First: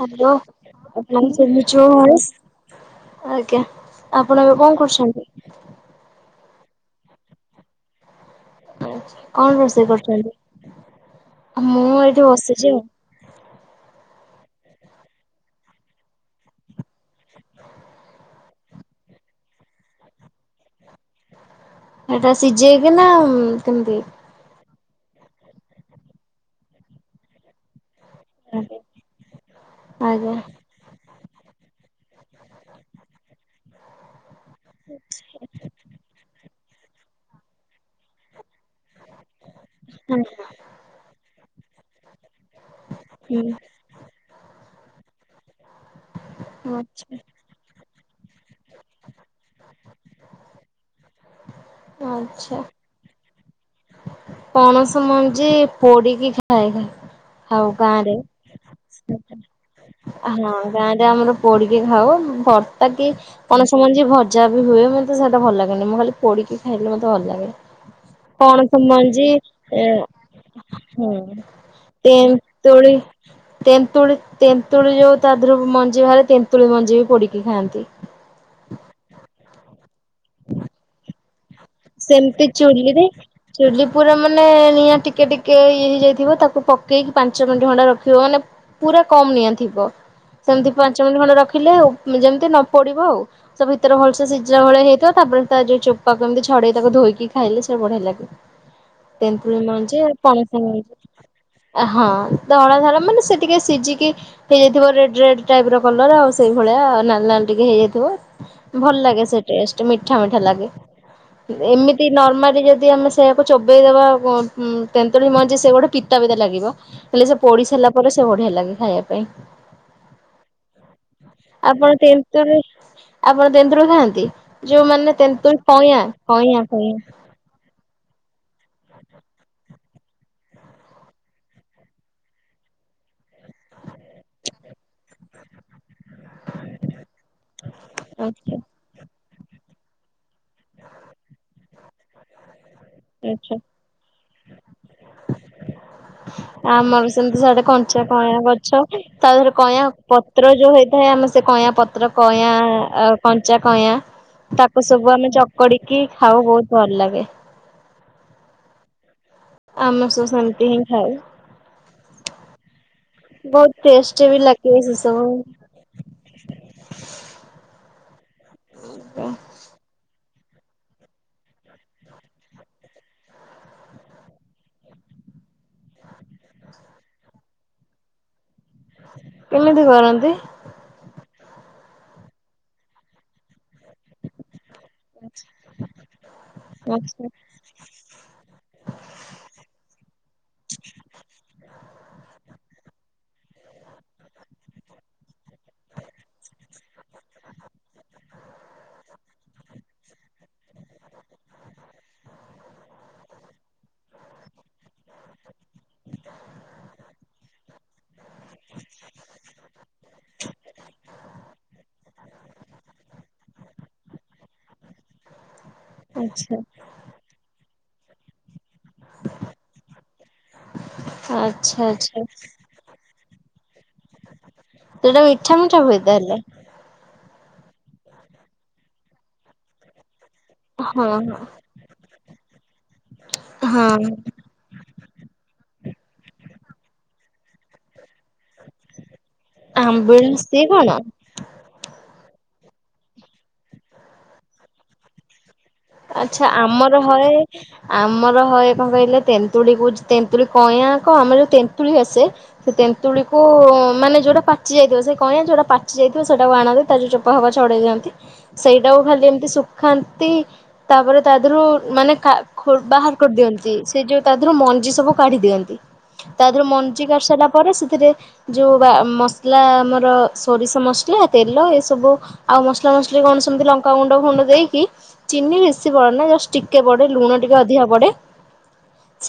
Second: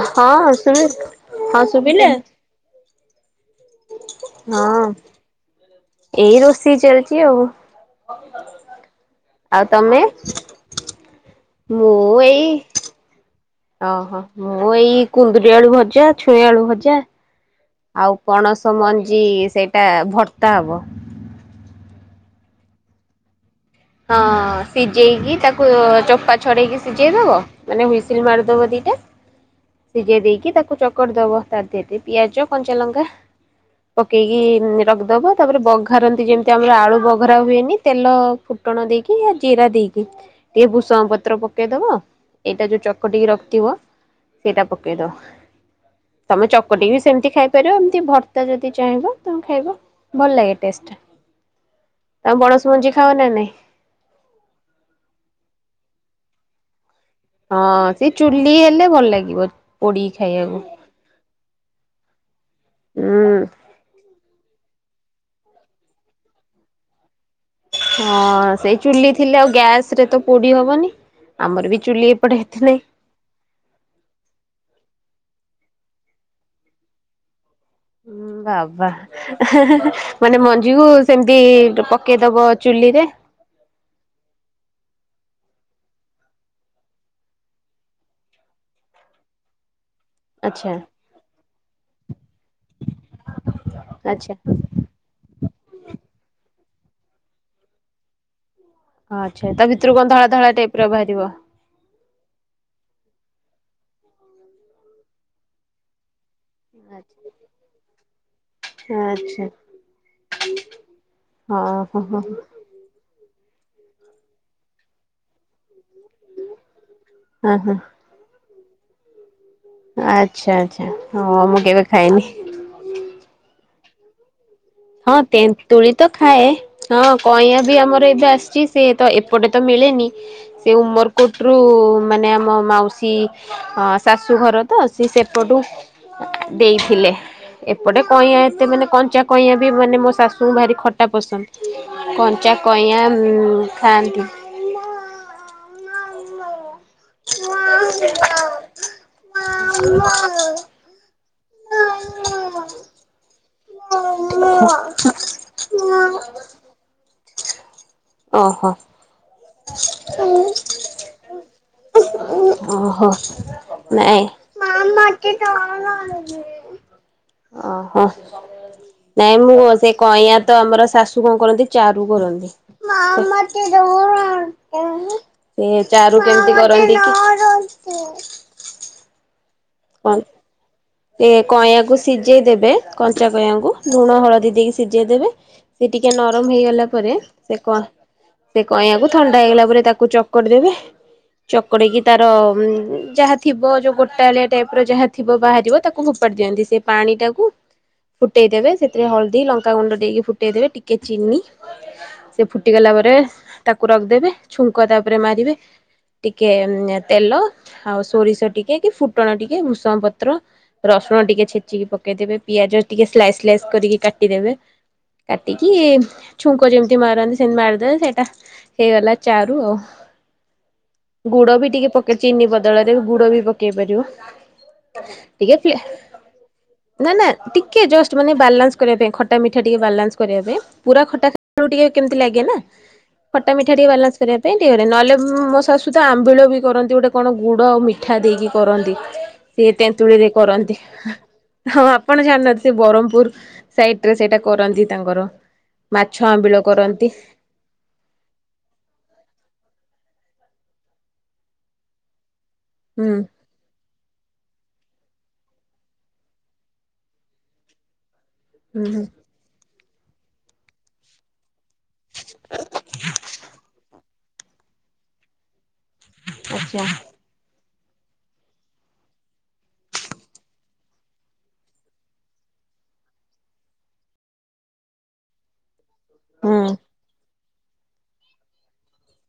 Hello ହଁ ଶୁବି ଆପଣଙ୍କୁ ହଁ ଶୁଭୁଛି ମୋ ଶୁଖିଲା? ଭଏସ୍? ଆଜ୍ଞା। ଆପଣ ଏବେ କଣ ହଁ କରୁଛନ୍ତି? ଏଇ ରୋଷ୍ ଷେଇ ଚାଲଚି ଆଉ। କଣ ଆଉ ରୋଷେଇ ତମେ କରୁଚନ୍ତି? ମୁଁ ଏଇ ଓହୋ। ମୁଁ ଏଇ କୁନ୍ଦୁରି ଆଳୁ ଭଜା ଛୁଇଁ ଆଳୁ ଭଜା [inaudible] ଆଉ ପଣସ ମଞ୍ଜି ସେଇଟା ଭର୍ତ୍ତା ହବ। ହେଟା ସିଜେଇକି ନାଁ କେମିତି? ସିଜେଇକି ତାକୁ ଚୋପା ଛଡ଼େଇକି ସିଝେଇ ଦେବ। ମାନେ ହୁଇସ୍ ତିଲ୍ ମାରିଦବ ଦିଟା ସିଜେଇ ଆଜ୍ଞା ଦେଇକି ତାକୁ ଚକଡ଼ିଦବ। ତା ଦିଅରେ ଟିଏ ପିଆଜ କଞ୍ଚା ଲଙ୍କା ପକେଇ କି ରଖିଦବ ତାପରେ ବଘାରନ୍ତି ଯେମ ଏ ଆମର ଆଳୁ ବଘରା ହୁଏନି ତେଲ ଟଣ ଦେଇକି ଜିରା ଦେଇକି ହୁଁ ଟିକେ ଭୃଷଙ୍ଗ ପତ୍ର ପ କେଦବା ଏଇଟା ଯୋଉ ଚକ ଟିକେ ହୁଁ ରଖିଥିବ ସେଇଟା ପ ଓକେଦ ତମେ ଚକଟି ବି ଆଚ୍ଛା। ସେମିତି ଖାଇପାରିବ ଭତ୍ତା ଯଦି ଚାହିଁବ ତମୁ ଖାଇବ ଭଲ ଲାଗେ ଟେଷ୍ଟ ଟା ତାମ ଆଚ୍ଛା ବଣସ ମଞ୍ଜି ଖାଅ ନା ନାଇଁ ପଣସ ମଞ୍ଜି ପୋଡିକି ଖାଏ ଖ। ହଁ ସେ ଚୁଲି ହେଲେ ଭଲ ଲାଗିବ ପୋଡିି ହଁ ଖାଇବାକୁ ଗାଁରେ ଆମର ପୋଡିକି ଖାଉ ତାକି ହୁଁ ପଣସ ମଞ୍ଜି ଭଜା ହୁଏ ମତ ସେଟା ଭଲ ଲାଗେି ମୁଁ ଖଲି ପୋିକି ଖାଇଲେ ମତେ ଭଲ ଲାଗେି ହଁ ସେଇ ଚୁଲି ହଁ ଥିଲେ ଆଉ ଗ୍ୟାସ ରେ ତ ପୋଡି ହବନି ଆମର ବି ଚୁଲି ଏପଟେ ଏତେ ନାହିଁ ତେନ୍ତୁଳି ତେନ୍ତୁଳି ତେନ୍ତୁଳି ଯୋଉ ତା ଧହରୁ ମଞ୍ଜି ଭାରେ ତେନ୍ତୁଳି ମଞ୍ଜି ବି ପଡିକି ଖାଆନ୍ତି ହୁଁ ଭାବ। ବା ମାନେ ମଞ୍ଜି କ ସେମିତି। ସେମିତି ଚୁଲିରେ ଚୁଲି ପୁରା ମାନେ ନିହାତିେ ଟିକେ ଟିକେ ଇଏ ହେଇଯାଇଥିବ ତାକୁ ପକେଇକି ପାଞ୍ଚ ମିନିଟ୍ ଖଣ୍ଡା ରଖିବ ମାନେ ପୁରା କମ ନିଆଁ ଥିବ ସେମିତି ଆଚ୍ଛା ପାଞ୍ଚ ମିନିଟ ଖଣ୍ଡେ ରଖିଲେ ଯେମିତି ନ ପଡିବ ଆଉ ସେ ଭିତରେ ହଲସେ ଆଚ୍ଛା ସିଝା ଭଳିଆ ହେଇଥିବ ତାପରେ ତା ଯୋଉ ଚୋପା କେମିତି ଛଡେଇ ତାକୁ ଧୋଇକି ଖାଇଲେ ସେ ବଢିଆ ଲାଗେ ଆଚ୍ଛା ତା ଭିତରୁ େୁୁଛି କଣ ଧଳା ଧଳା ପଣସ ଟାଇପ ର ବାହାରିବ। ହଁ ଧଳା ଧର ମାନେ ସେ ଟିକେ ସିଝିକି ହେଇଯାଇଥିବ ରେଡ ରେଡ୍ ଟାଇପ ର କଲର ଆଉ ସେଇ ଭଳିଆ ନାଲି ନାଲି ଟିକେ ହେଇଯାଇଥିବ ଭଲ ଲାଗେ ସେ ଆଚ୍ଛା ଟେଷ୍ଟ ମିଠା ମିଠା ଲାଗେ ହଁ ହଁ ଏମିତି ହଁ ନର୍ମାଲି ଯଦି ଆମେ ସେକୁ ଚୋବେେଇଦବା ତେନ୍ତୁଳି ମଞ୍ଜି ସେ ଗୋଟେ ପିତା ପିତା ଲାଗିବ ହେଲେ ସେ ହଁ ପଢି ହଁ ସାରିଲା ପରେ ସେ ବଢିଆ ଲାଗେ ଖାଇବା ପାଇଁ ଆଚ୍ଛା ଆଚ୍ଛା, ହଁ ମୁଁ କେବେ ଖାଇନି। [inaudible] ରେ ଖାନ୍ତି? ଯୋଉମାନେ ହଁ ତେନ୍ତୁଳ୍ ତେନ୍ତୁଳି ପାଣିଆ। ତ ଖାଏ, ହଁ କଇଁୟା ବି ଆମର ଏବେ ଆସିଛି। ସେ ତ ଏପଟେ ତ ମିଳେନି, ସେ ଉମରକୋଟରୁ ମାନେ ଆମ ମାଉସୀ ଶାଶୁଘର ତ ସେ ସେପଟୁ ଦେଇଥିଲେ, ଏପଟେ କଇଁୟା ଆଚ୍ଛା ଏତେ ମାନେ କଞ୍ଚା କଇଁୟା। [inaudible] ମାନେ ମୋ ଶାଶୁଙ୍କୁ ଭାରି ଖଟା ପସନ୍ଦ କଞ୍ଚା କଇଁୟା ଆଚ୍ଛା। ଖାଆନ୍ତି। ଆମର ବି ସେମିତି ସେଆଡେ କଞ୍ଚା କଇଁୟା ଗଛ, ତା ଦେହରେ କଇଁଁୟା ପତ୍ର ଯୋଉ ହେଇଥାଏ ଆମେ ସେ କଇଁୟା ପତ୍ର କଇଁୟା କନ୍ କଞ୍ଚା କଇଁୟା, ତାକୁ ସବୁ ଆମେ ଚକଡିକି ଖାଉ ବହୁତ ଭଲ ଲାଗେ। ଓହୋଃ। ଆମେ ସବୁ ସେମିତି ହିଁ ଖାଉ ଓହୋଃ ବହୁତ ଟେଷ୍ଟ ବି ଲାଗେ ସେ ନାଇଁ ସବୁ। ଓହୋଃ। ନାଇଁ ମୁଁ ସେ କଇଁୟା। ତ ଆମର ଶାଶୁ କଣ କରନ୍ତି ଚାରୁ କରନ୍ତି। ସେ ଚାରୁ କେମିତି କରନ୍ତି କି। କେମିତି କରନ୍ତି? ଏ କଇଁଆକୁ ସିଝେଇ ଦେବେ କଞ୍ଚା କଇଁୟାକୁ। ଲୁଣ ହଳଦୀ ଦେଇକି ସିଝେଇ ଦେେବେ ସେ ଟିକେ ନରମ ହେଇଗଲା ପରେ ଆଛା ସେ କ ସେ କଇଁୟାକୁ ଥଣ୍ଡା ହେଇଗଲା ପରେ ତାକୁ ଚକ୍ ଚକଡିଦେବେ, ଚକଡିକି ତାର ଯାହା ଥିବ ଯୋଉ ଗୋଟାଳିଆ ଟାଇପର ଯାହା ଥିବ ବାହାରିବ। ତାକୁ ଫୋପାଡି ଦିଅନ୍ତି। ସେ ପାଣି ଟାକୁ ଫୁଟେଇ ଦେେବେ ସେଥିରେ ହଳଦୀ ଲଙ୍କାଗୁଣ୍ଡ ଦେଇକି ଫୁଟେଇ ଦେବେ, ଟିକେ ଚିନି ସେ ଫୁଟିଗଲା ପରେ ତାକୁ ରଖିଦେବେ ଛୁଙ୍କ ତାପରେ ମାରିବେ ଟିକେ ତେଲ ଆଉ ସୋରିଷ ଟିକେ କି ଫୁଟଣ ଟିକେ ଭୃଷଙ୍ଗ ପତ୍ର ରସୁଣ ଟିକେ ଛେଚିକି ପକେଇଦେବେ ପିଆଜ ଟିକେ ସ୍ଲାଇସ୍ଲାଇସ୍ କରିକି କାଟିଦେବେ, କାଟିକି ଆଛା ଛୁଙ୍କ ଯେମିତି ମାରନ୍ତି ସେମତି ମାରି [unintelligible] ସେଇଟା ହେଇଗଲା ଚାରୁ ଆଉ, ଗୁଡ ବି ଆଚ୍ଛା ଟିକେ ପକେଇ ଆଚ୍ଛା ଚିନି ବଦଳରେ ଗୁଡ ବି ପକେ ସେଇଟା ହେଇପାରିବ। ମିଠା ମିଠା ହୁଏ ତାହେଲେ? ନା ଟିକେ ଜଷ୍ଟ୍ ମାନେ ବାଲାନ୍ସ୍ କରିବା ପାଇଁ ଖଟା ମିଠା ଟିକେ ବାଲାନ୍ସ କରିବା ପାଇଁ, ପୁରା ହଁ ଖଟା [inaudible] ହଁ କେମିତି ଲାଗେ ନା, ଖଟା ମିଠା ହଁ ଟିକେ ବାଲାନ୍ସ କରିବା ପାଇଁ ଟିକେ [inaudible] ନହେଲେ ମୋ ଶାଶୁ ସୁଧୁ ଆମ୍ବିଳ ବି କରନ୍ତି ଗୋଟେ କଣ ଗୁଡ଼ ଆଉ ମି ମିଠା ଦେଇକି କରନ୍ତି ସିଏ ତେନ୍ତ୍ ତୁଳିରେ ଆମ୍ବିଳା ସିଏ କରନ୍ତି କଣ? ହଁ ଆପଣ ଜାଣନ୍ତି। ସେ ବ୍ରହ୍ମପୁର ସାଇଟ ରେ ସେଇଟା କରନ୍ତି ତାଙ୍କର। ମାଛ ଆଛା ଆମ୍ବିଳ ଆମର କରନ୍ତି ହଏ ଆମର ହଏ କଣ କହିଲେ ତେନ୍ତୁଳି କ ତେନ୍ତୁରି କଇଁୟା କ ଆମରଉ ତେନ୍ତୁଳି ଆସେ। ସେ ହୁଁ ତେନ୍ତୁଳିକୁ ମାନେ ଯୋଉଟା ପାଚି ଯାଇଥିବ ସେ କହଆ ଯେଉଟା ପାିାଇଥିବ ସେଇାକୁ ଆଣନ୍ତି ତା ଯେଉ ଚୋପାବା ଛଡ଼େଇ ଦଅନ୍ତି। ହୁଁ ସେଇଟା କୁ ହୁଁ ଖାଲି ଏମିତି ସୁଖ ଖାନ୍ତି। ତାପରେ ତା ଦେହରୁ ମାନେ ବାହାର କରିଦିଅନ୍ତି। ସେ ଯୋଉ ତା ଦେହରୁ ମଞ୍ଜି ସବୁ କାଢି ଦିଅନ୍ତି। ତା ଦେହରେ ଆଚ୍ଛା ମଞ୍ଜି କରି ସାରିଲା ପରେ ସେଥିରେ ଯୋଉ ବା ମସଲା ଆମର ସୋରିଷ ମସଲା ତେଲ ଏ ସବୁ ଆଉ ମସଲା ମସଲି କଣ ସେମିତି ଲଙ୍କାଗୁଣ୍ଡ ଫୁଣ୍ଡ ଦେଇକି ଚିନି ପ ହୁଁ ନାଷ୍ଟିକେ ପଡେ ଲୁଣ ଟିକେ ଅଧିକା ପଡେ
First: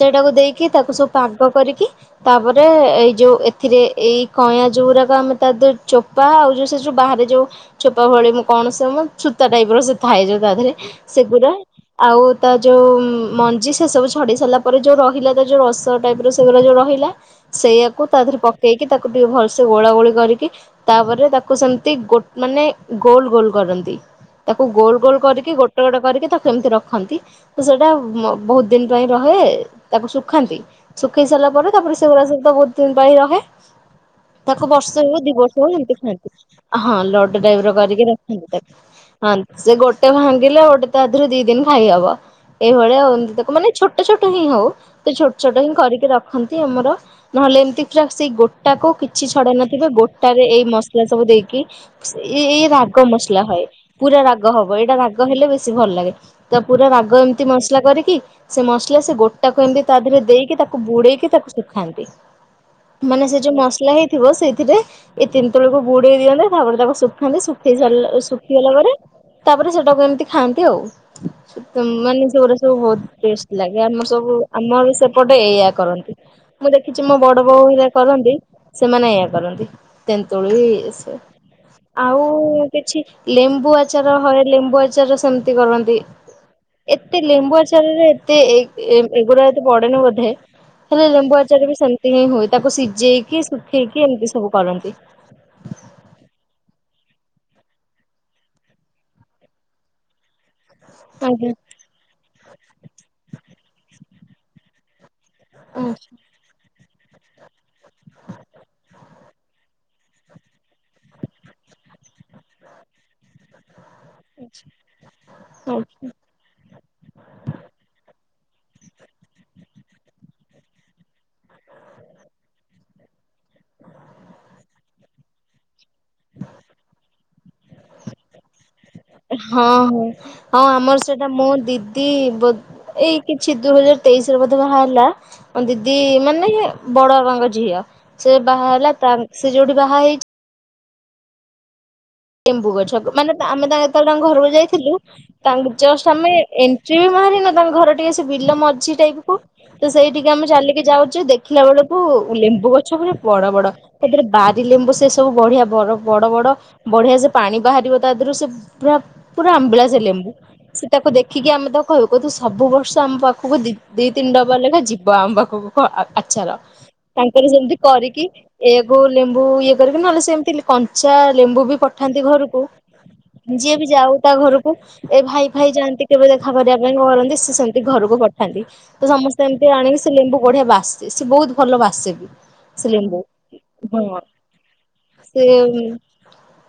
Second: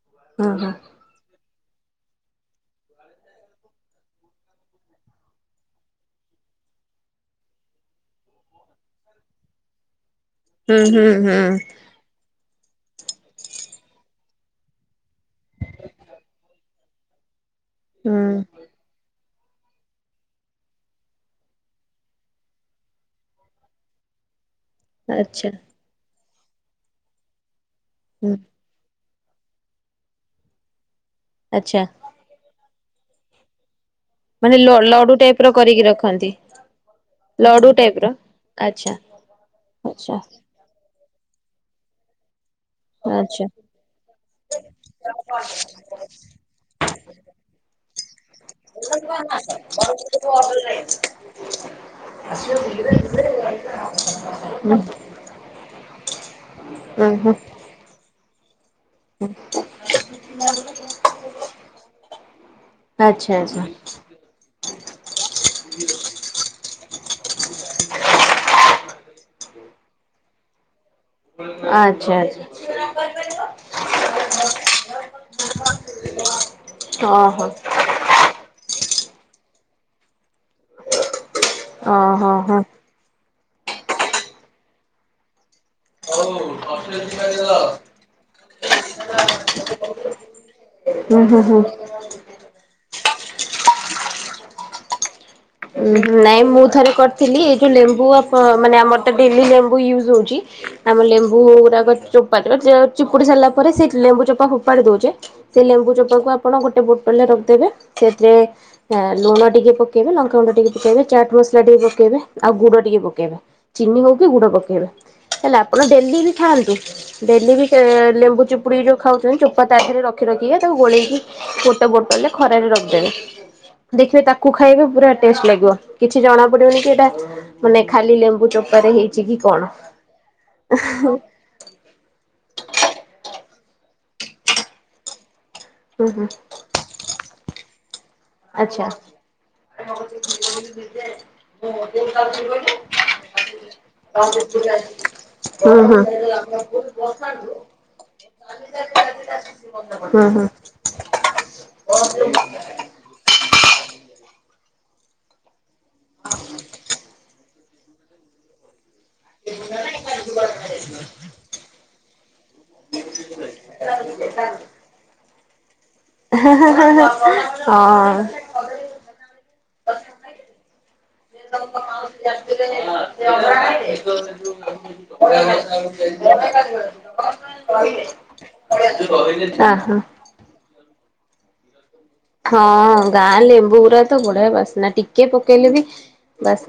ସେଇଟାକୁ ହଁ ଦେଇକି ହଁ। ତାକୁ ସବୁ ପାଗ କରିକି ତାପରେ ଏଇ ଯୋଉ ଏଥିରେ ଏଇ କଁୟାଁ ଯୋଉ ଗୁଡାକ ଆମେ ତା ଯୋଉ ଚୋପା ଆଉ ଯୋଉ ସେ ଯୋଉ ବାହାରେ ଯୋଉ ଚୋପା ଭଳି କଣ ସେ ସଛୂତା ଟାଇପ ର ସାଯାଉ ତା ଦେହରେ ହୁଁ ହୁଁ ସେ ହୁଁ ପୁରା ଆଉ ଓ ତା ଯଉ ମଞ୍ଜି ସେ ସବୁ ଛଡି ସାରିଲା ପରେ ଯଉ ରହିଲା ତା ଯଉ ରସ ଟାଇପ ର ସେଗା ରହିଲା ସେଇଆକୁ ତା ହୁଁ ଦେରେ ପକେଇକି ତାକୁ ଟିକେ ଭଲ ସେ ଗୋଳା ଗୋଳି କରିକି ତାପରେ ତାକୁ ସେମିତି ଗୋ ମାନେ ଗୋଲ ଗୋଲ କରନ୍ତି। ତାକୁ ଗୋଲ ଗୋଲ ଆଚ୍ଛା କରିକି ଗୋଟ କରିକି ତାକୁ ଏମିତି ରଖନ୍ତି। ତ ସେଇଟା ହୁଁ ବହୁତ ଦିନ ରହେ ତାକୁ ଶୁଖାନ୍ତି। ଶୁଖେଇ ସାରିଲା ପରେ ଆଚ୍ଛା ତାପ ସେଗୁାରା ସବୁ ତ ବହୁ ଦିନ ପାଇଁ ରହେ। ମାନେ ତାକୁ ଲ ବର୍ଷ ଲଡୁ ହଉ ଦି ଟାଇପ୍ ର ବର୍ଷ ହଉ କରିକି ଏମିତି ଖାଆନ୍ତି। ରଖନ୍ତି ହଁ ଲଡ ଡାଇବ୍ର ଲଡୁ ଟାଇପ୍ କରିକି ର ରଖନ୍ତି ।ତାକୁ ଆଚ୍ଛା ହଁ ସେ ଗୋଟେ ଆଚ୍ଛା ଖାଆନ୍ତି। ଓଟତଆ ଦି ଦିନ ଖାଇହବ। ଏଇଭଳିଆ ଆଚ୍ଛା ତାକୁ ମାନେ ଛୋଟ ଛୋଟ ହିଁ ହଉ ତ ଛୋଟ ଛୋଟ ହିଁ କରିକି ରଖନ୍ତି ଆମର। ନହେଲେ ଏମିତି ପୁରା ସେଇ ଗୋଟା କ କିଛି ଛଡା ନଥିବେ ଗୋଟାରେ ଏଇ ମସଲା ସବୁ ଦେଇକି ଏଇ ରାଗ ମସଲା ହଏ ପୁରା ରାଗ ହବ ହୁଁ ଏଇଟା ରା ବେଶ ଭଲ ଲାଗେ ପୁରା ହୁଁ ରାଗ ହୁଁ ଏମିତି ମସଲା କରିକି [unintelligible] ସେ ମସଲା ସେ ଗୋଟାକୁ ଏମିତି ତା ଦେହରେ ଦେଇକି ତାକୁ ବୁଡେଇକି ତାକୁ ଶୁଖାନ୍ତି ମାନେ ଆଚ୍ଛା ସେ ଯୋଉ ଆଚ୍ଛା ମସଲା ହେଇଥିବ ସେଇଥିରେ ଏଇ ତିନି ତୁଳକୁ ବୁଡେଇ ଦିଅନ୍ତତା ତାପରେ ତାକୁ ଶୁଖାନ୍ତି ଶୁଖେଇ ସାରିଲା ଶୁଖିଗଲା ପରେ ତା [inaudible] ଏମିତି ଖାଆନ୍ତି ଆଉ। ଆଚ୍ଛା ମାନେ ସେଗୁରା ଆଚ୍ଛା ସବୁ ବହୁତ ଟେଷ୍ଟ ଲାଗେ ଆମର ସବୁ ଆମର ସେପଟେ ଏଇୟଆ କରନ୍ତି ମୁଁ ଦେଖିଛି ମୋ ବଡ ଓହୋ ବୋଉ ହେଆ କରନ୍ତି। ସେମାନେ ଏଇଆ କରନ୍ତି ତେନ୍ତୁଳି ଇଏ ସେ ଓହୋ ଆଉ ହୋ କିଛି ଲେମ୍ବୁ ଆ ଚାର ହଁ ଲେମ୍ବୁ ଆଚାର ସେମିତି କରନ୍ତି। ଏତେ ଲେମ୍ବୁ ଆଚାରରେ ଏତେ ଏ-ଏ ଏଗୁଡ଼ା ଏତେ ପଡେନି ବୋଧେ ହେଲେ ହୁଁ ଲେମ୍ବୁ ହୁଁ ହୁଁ। ଆଚାର ବି ସେମିତି ହିଁ ହୁଏ ତାକୁ ସିଝେଇକି କିଏ ସୁଖେଇ କି ଏମିତି ସବୁ କରନ୍ତି। ନାଇଁ ମୁଁ ଥରେ କରିଥିଲି ଏଇ ଯୋଉ ଲେମ୍ବୁ ମାନେ ଆମର ତ ଡେଲି ଲେମ୍ବୁ ୟୁଜ୍ ହଉଛି। ଆମ ଲେମ୍ବୁ ଆଜ୍ଞା ଗୁଡ଼ାକ ଚୋପା ଚିପୁଡ଼ି ସାରିଲା ପରେ ସେ ଲେମ୍ବୁ ଚୋପ ଫୋପାଡ଼ି ଦେଉଛେ। ସେ ଲେମ୍ବୁ ଆଚ୍ଛା ଚୋପା କୁ ଆପଣ ଗୋଟେ ଏ ବୋଟଲରେ ରଖିଦେବେ ସେଥିରେ ଲୁଣ ଟିକେ ପକେଇବେ ଲଙ୍କା ଗୁଣ୍ଡ ଟିକେ ପକେଇବେ ଚାଟ୍ ମସଲା ଟିକେ ପକେଇବେ ଆଉ ଗୁଡ଼ ଟିକେ ପକେଇବେ। ଚିନି ହଉ କିି ଗୁଡ଼ ପକେଇବେ ହେଲେ ଆପଣ ଆଚ୍ଛା ଡେଲି ବି ଖାଆନ୍ତୁ ଡେଲି ବି ଲେମ୍ବୁ ଚିପୁଡ଼ି କି ଯୋଉ ଖାଉଛନ୍ତି ଚୋପା ତା ଦେରେ ରଖି ରଖି ତାକୁ ଗୋଳେଇକି ଗୋଟେ ବୋଟଲ୍ ରେ ଖରାରେ ରଖିଦେବେ ଦେଖିବେ ତାକୁ ଖାଇବେ ପୁରା ଟେଷ୍ଟ୍ ଲାଗିବ କିଛି ଜଣା ପଡ଼ିବନି କି ଏଇଟା ମାନେ ଖାଲି ଲେମ୍ବୁ ଚୋପ ହଁ ହଁ ହଁ ଆମର ସେଇଟା ମୋ ଦିଦି ବୋ ଏଇ ଅଛି ଦୁଇ ହଜାର ତେଇଶି ରେ ବୋଧେ ବାହାହେଲା। ଦିଦି ହୁଁ ହୁଁ ମାନେ ବଡ଼ ବାବା ଙ୍କ ଝିଅ। ସେ ବାହା ଆଚ୍ଛା ହେଲା ତା ସେ ଯୋଉଠି ବାହା ହେଇଛି। [inaudible] ଲେମ୍ବୁ ଗଛ କୁ ମାନେ ଆମେ ତାଙ୍କ ଯେତେବେଳେ ତାଙ୍କ ଘରକୁ ଯାଇଥିଲୁ ତା ହୁଁ ହୁଁ ଜଷ୍ଟ୍ ଆମେ ଏଣ୍ଟ୍ରି ବି ମାରିନୁ ତାଙ୍କ ଘର ଟିକେ ସେ ବିଲ ମଝି ଟାଇପ୍ କୁୁ ତ ହୁଁ ସେଇଟିକି ହୁଁ ହଁ। ଆମେ ଚାଲିକି ଯାଉଚୁ ଦେଖିଲା ବେଳକୁ ଲେମ୍ବୁ ଗଛ ପୁରା ବଡ଼ ବଡ଼ ସେଥିରେ ବାରି ଲେମ୍ବୁ ସେ ସବୁ ବଢ଼ିଆ ବଡ଼ ବଡ଼ ବଡ଼ ପାଣି ବାହାରିବ ତା ଦେରୁୁ ସେ ପୁରା ପୁରା ଆମ୍ବିଲା ସେ ଲେମ୍ବୁ ସେଟା କୁ ଦେଖିକି ଆମେ ତ କହିବୁ ସବୁ ବର୍ଷ ଆମ ପାଖ୍ ସବୁ ଦି ତିିନି ଡ଼ବା ଯିବ ଆମ ପାଖକୁ। ହୋଉ ଆଚାର ଆହା। ତାଙ୍କର ଯେମିତି ହଁ କରିକି ଏକୁ ଲେମ୍ବୁ ସବୁ ଇଏ କରିବି ନହେଲେ ସେମିତି କଞ୍ଚା ଲେମ୍ବୁ ବି ପଠାନ୍ତି ଘରକୁ ଯିଏ ବି ଯାଉ ତା ଘରକୁ ଏ ଭାଇ ଫାଇ ଯାଆନ୍ତି କେବେ ଦେଖା କରିବା ପାଇଁ କରନ୍ତି ସେ ସେମିତି ଘରକୁ ପଠାନ୍ତି ତ ସମସ୍ତେ ଏମିତି ଆଣିକି ସେ ଲେମ୍ବୁ ବଢ଼ିଆ ବାସ୍ ସେ ବହୁତ୍ ଭଲ ବା ହଁ ଗାଁ ଲେମ୍ବୁ ଉରା ହଁ ତ ବଢ଼ିଆ ବାସ୍ନା ଟିକେ ପକେଇଲେ ବି ସେ ବାସ୍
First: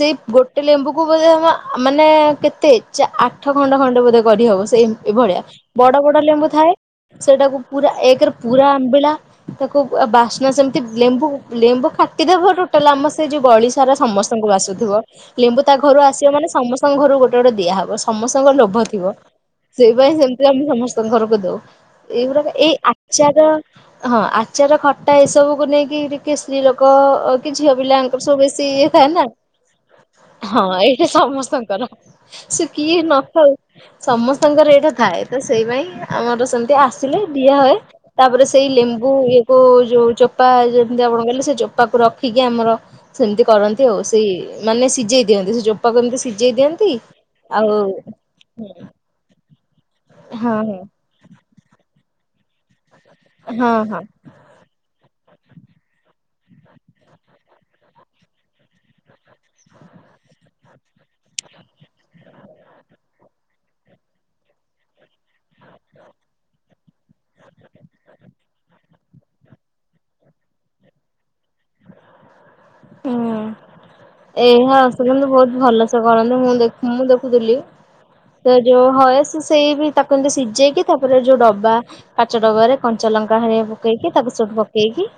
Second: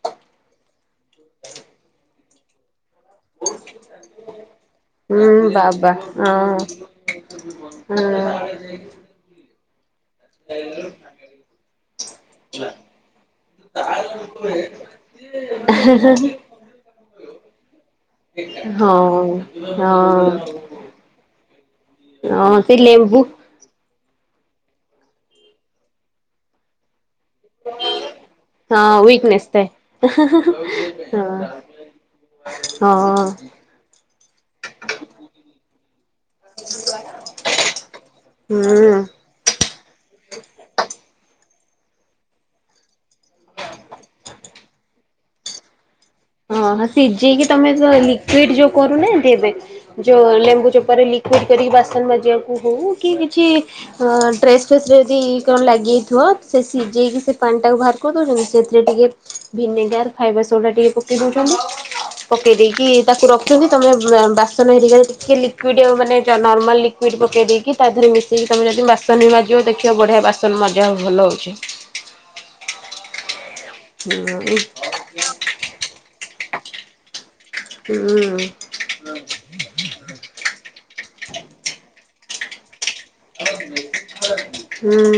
ସେଇ ଗୋଟେ ଲେମ୍ବୁ କୁ ବୋଧେ ମାନେ କେତେ? ଆଠ ଖଣ୍ଡେ ଖଣ୍ଡେ ବୋଧେ କରିହବ ସେ ହୁଁ ଭଳିଆ ବାବା ବଡ ବଡ ଲେମ୍ବୁ ଥାଏ ସେଟାକୁ ପୁରା ହଁ ଏକରେ ପୁରା ଆମ୍ବିଳା। ତ ଖୁବ ଉ ବାସ୍ନା ସେମିତି ଲେମ୍ବୁ ଲେମ୍ୱୁ କାଟିଦବ ଟୋଟାଲ ଆମ ସେ ଯୋଉ ଗଳି ସାରା ସମସ୍ତଙ୍କୁ ବାସୁଥିବ ହୁଁ। ।ଲେମ୍ବୁ ତା ଘରୁ ଆସିବ ମାନେ ସମସ୍ତଙ୍କ ଘରକୁ ଗୋଟେ ଗୋଟେ ଦିଆହବ ସମସ୍ତଙ୍କର ଲୋଭ ଥିବ ହଁ ସେଇପାଇ ହଁ ସେମିତି ଆମେ ସମସ୍ତଙ୍କ ଘରକୁ ଦଉ ଏଇଗୁଡାକ ହଁ ଏଇ ସେ ଲେମ୍ବୁ ଆଚାର ହଁ ଆଚାର ଖଟା ଏସବୁକୁ ନେଇକି ଟିକେ ସ୍ତ୍ରୀ ଲୋକ ଓ କି ଝିଅ ପିଲା ସବୁ ବେଶୀ ଇଏ ହଁ ଥାଏ ନା ୱିକନେସ୍ ଥାଏ ହଁ ଏଇଟା ହଁ ସମସ୍ତଙ୍କର ସେ କିଏ ହଁ ନଖାଉ ସମସ୍ତଙ୍କର ଏଇଟା ଥାଏ ତ ସେଇ ପାଇଁ ଆମର ସେମିତି ଆସିଲେ ଦିଆ ହୁଏ ତାପରେ ସେଇ ହୁଁ ଲେମ୍ବୁ ଇଏ କ ଯୋଉ ଚୋପା ଯେମତି ଆପଣ କହିଲେ ସେ ଚୋପା ତାକୁ ରଖିକି ଆମର ସେମିତି କରନ୍ତି ଆଉ ସେଇ ମାନେ ସିଝେଇ ସେ ଯୋଉ ହଁ ହଁ ସିଝେଇକି ତମେ ଯ ଲିକ୍ୱିଡ ଯୋଉ କରୁନାହାତି ଏବେ ଯୋଉ ହଁ ଲେମ୍ବୁ ଚୋପାରେ ଲିକ୍ୱିଡ଼ି କରିକି ବାସନ ଜେମ୍ କୁ ହେଉ କି କିଛି ହଁ ହଁ ହଁ ଅ ଡ୍ରେସ ଫେସ ଯଦି କଣ ଲାଗିଯାଇଥିବ ସେ ସିଝେଇକି ସେ ପାଣିଟାକୁ ବାହାର କରିଦେଉଛନ୍ତି ।ସେଥିରେ ଟିକେ ଭିନେଗାର ଫାଇବାର ସୋଡ଼ା ଟିକେ ଦଉଛନ୍ତି ପକେଇ ଦେଇକି ତାକୁ ରଖୁଛନ୍ତି ତମେ ବାସନ ହେର ଟିକେ ଲିକଇଡ ମାନେ ନର୍ମାଲ ଲିକଇଡ ପକେଇ ଦେଇକି ତା ଦେହରେ ମିଶେଇକି ତମେ ଯଦି ବାସନ ବି ବାଜିବ ଦେଖିବ ବଢିଆ ବାସନ ମଜା ଭଲ ହଉଛି। ହୁଁ। ହୁଁ ଏଇ ଆସୁନ୍ତୁ ବହୁତ ଭଲସେ କରନ୍ତି ମୁଁ ଦେଖ ମୁଁ ଦେଖ ହୁଁ ତ ଯୋଉ ହଏସ ସେଇ ତାକୁମିତି ସିଝେଇକି ରେ ଯୋଉ ଡବା କାଚ ଡବା ରେ ପକେଇକି ହୁଁ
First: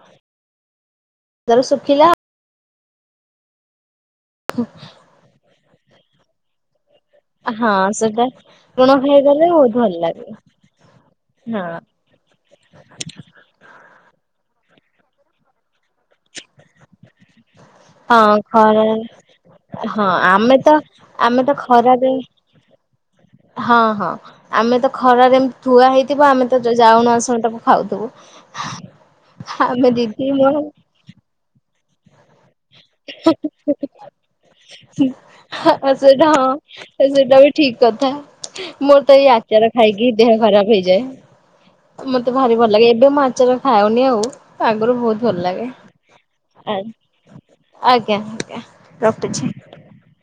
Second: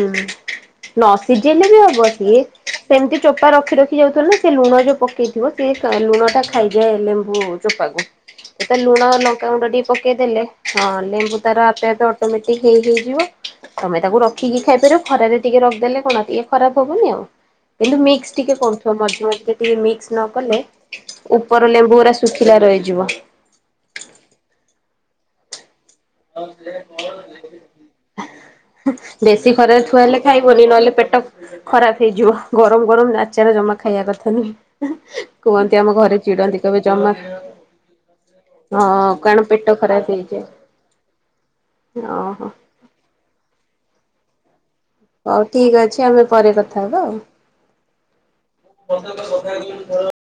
ନ ତାର ସିଝିଲେ ବି ଶୁଖିଲା ହବ ସିଏ ସେମିତି ଚୋପା ରଖି ରଖି ଯାଉଥିଲ ନା ସେ ଲୁଣ ଯୋଉ ପକେଇଥିବ ସେ ଲୁଣ ଟା ଖାଇଯାଏ ଲେମ୍ବୁ ହଁ ଚୋପାକୁ ସେଟା ଏ ତ ଲୁଣ ଖାଇଦେଲେ ଲଙ୍କାଗୁଣ୍ଡ ବହୁତ ଟିକେ ଭଲ ପକେଇ ଲାଗେ ଦେଲେ ହଁ ଲେମ୍ବୁ ହଁ ତାର ଆପେ ଆପେ ଅଟୋମେଟିକ ହେଇଯିବ ତମେ ତାକୁ ରଖିକି ଖାଇପାରିବ ଖରାରେ ଟିକେ ରଖିଦେଲେ କଣ ଟିକେ ଖରାପ ହବନି ଆଉ। କିନ୍ତୁ ମିକ୍ସ ହଁ ଟିକେ କରହୁଥିବ ଖରାରେ ମଝି ମଝିରେ ଟିକେ ହଁ ମିକ୍ସ ନ ଆମେ କଲେ ତ ଆମେ ତ ଉପର ଲେମ୍ବୁ ଖରାରେ ଗୁରା ଶୁଖିଲା ରହିଯିବ। ହଁ ହଁ ଆମେ ତ ଖରାରେ ଥୁଆ ହେଇଥିବ ଆମେ ତ ଯାଉନ ଆସୁ ତାକୁ ଖାଉଥିବୁ ବେଶୀ ଖରାରେ ଆମେ ଥୁଆ ହେଲେ ଦିଦି ମୁ ଖାଇବନି ନହେଲେ ପେଟ ଖରାପ ହେଇଯିବ। ଗରମ ଗରମ ଆଚାର ଜମା ଖାଇବା କଥା ନୁହେଁ କୁହନ୍ତି ଆମ ଘରେ ସେଇଟା ହଁ ଚିଡନ୍ତି କହିବେ ଜମା ସେଇଟା ବି ଠିକ କଥା। ହଁ ମୋର ତ ଏଇ କାରଣ ଆଚାର ପେଟ ଖାଇକି ଖରାପ ଦେହ ହେଇଯଏ। ଖରାପ ହେଇଯାଏ। ମତେ ଭାରି ଭଲ ଲାଗେ ଏବେ ଆଚାର ଖାଉ ନିଓ। ହଉ ଠିକ ଅଛି, ଆମେ ପରେ କଥା ହବା ଆଉ । ଆଜ୍ଞା, ଆଜ୍ଞା ରଖୁଛି ।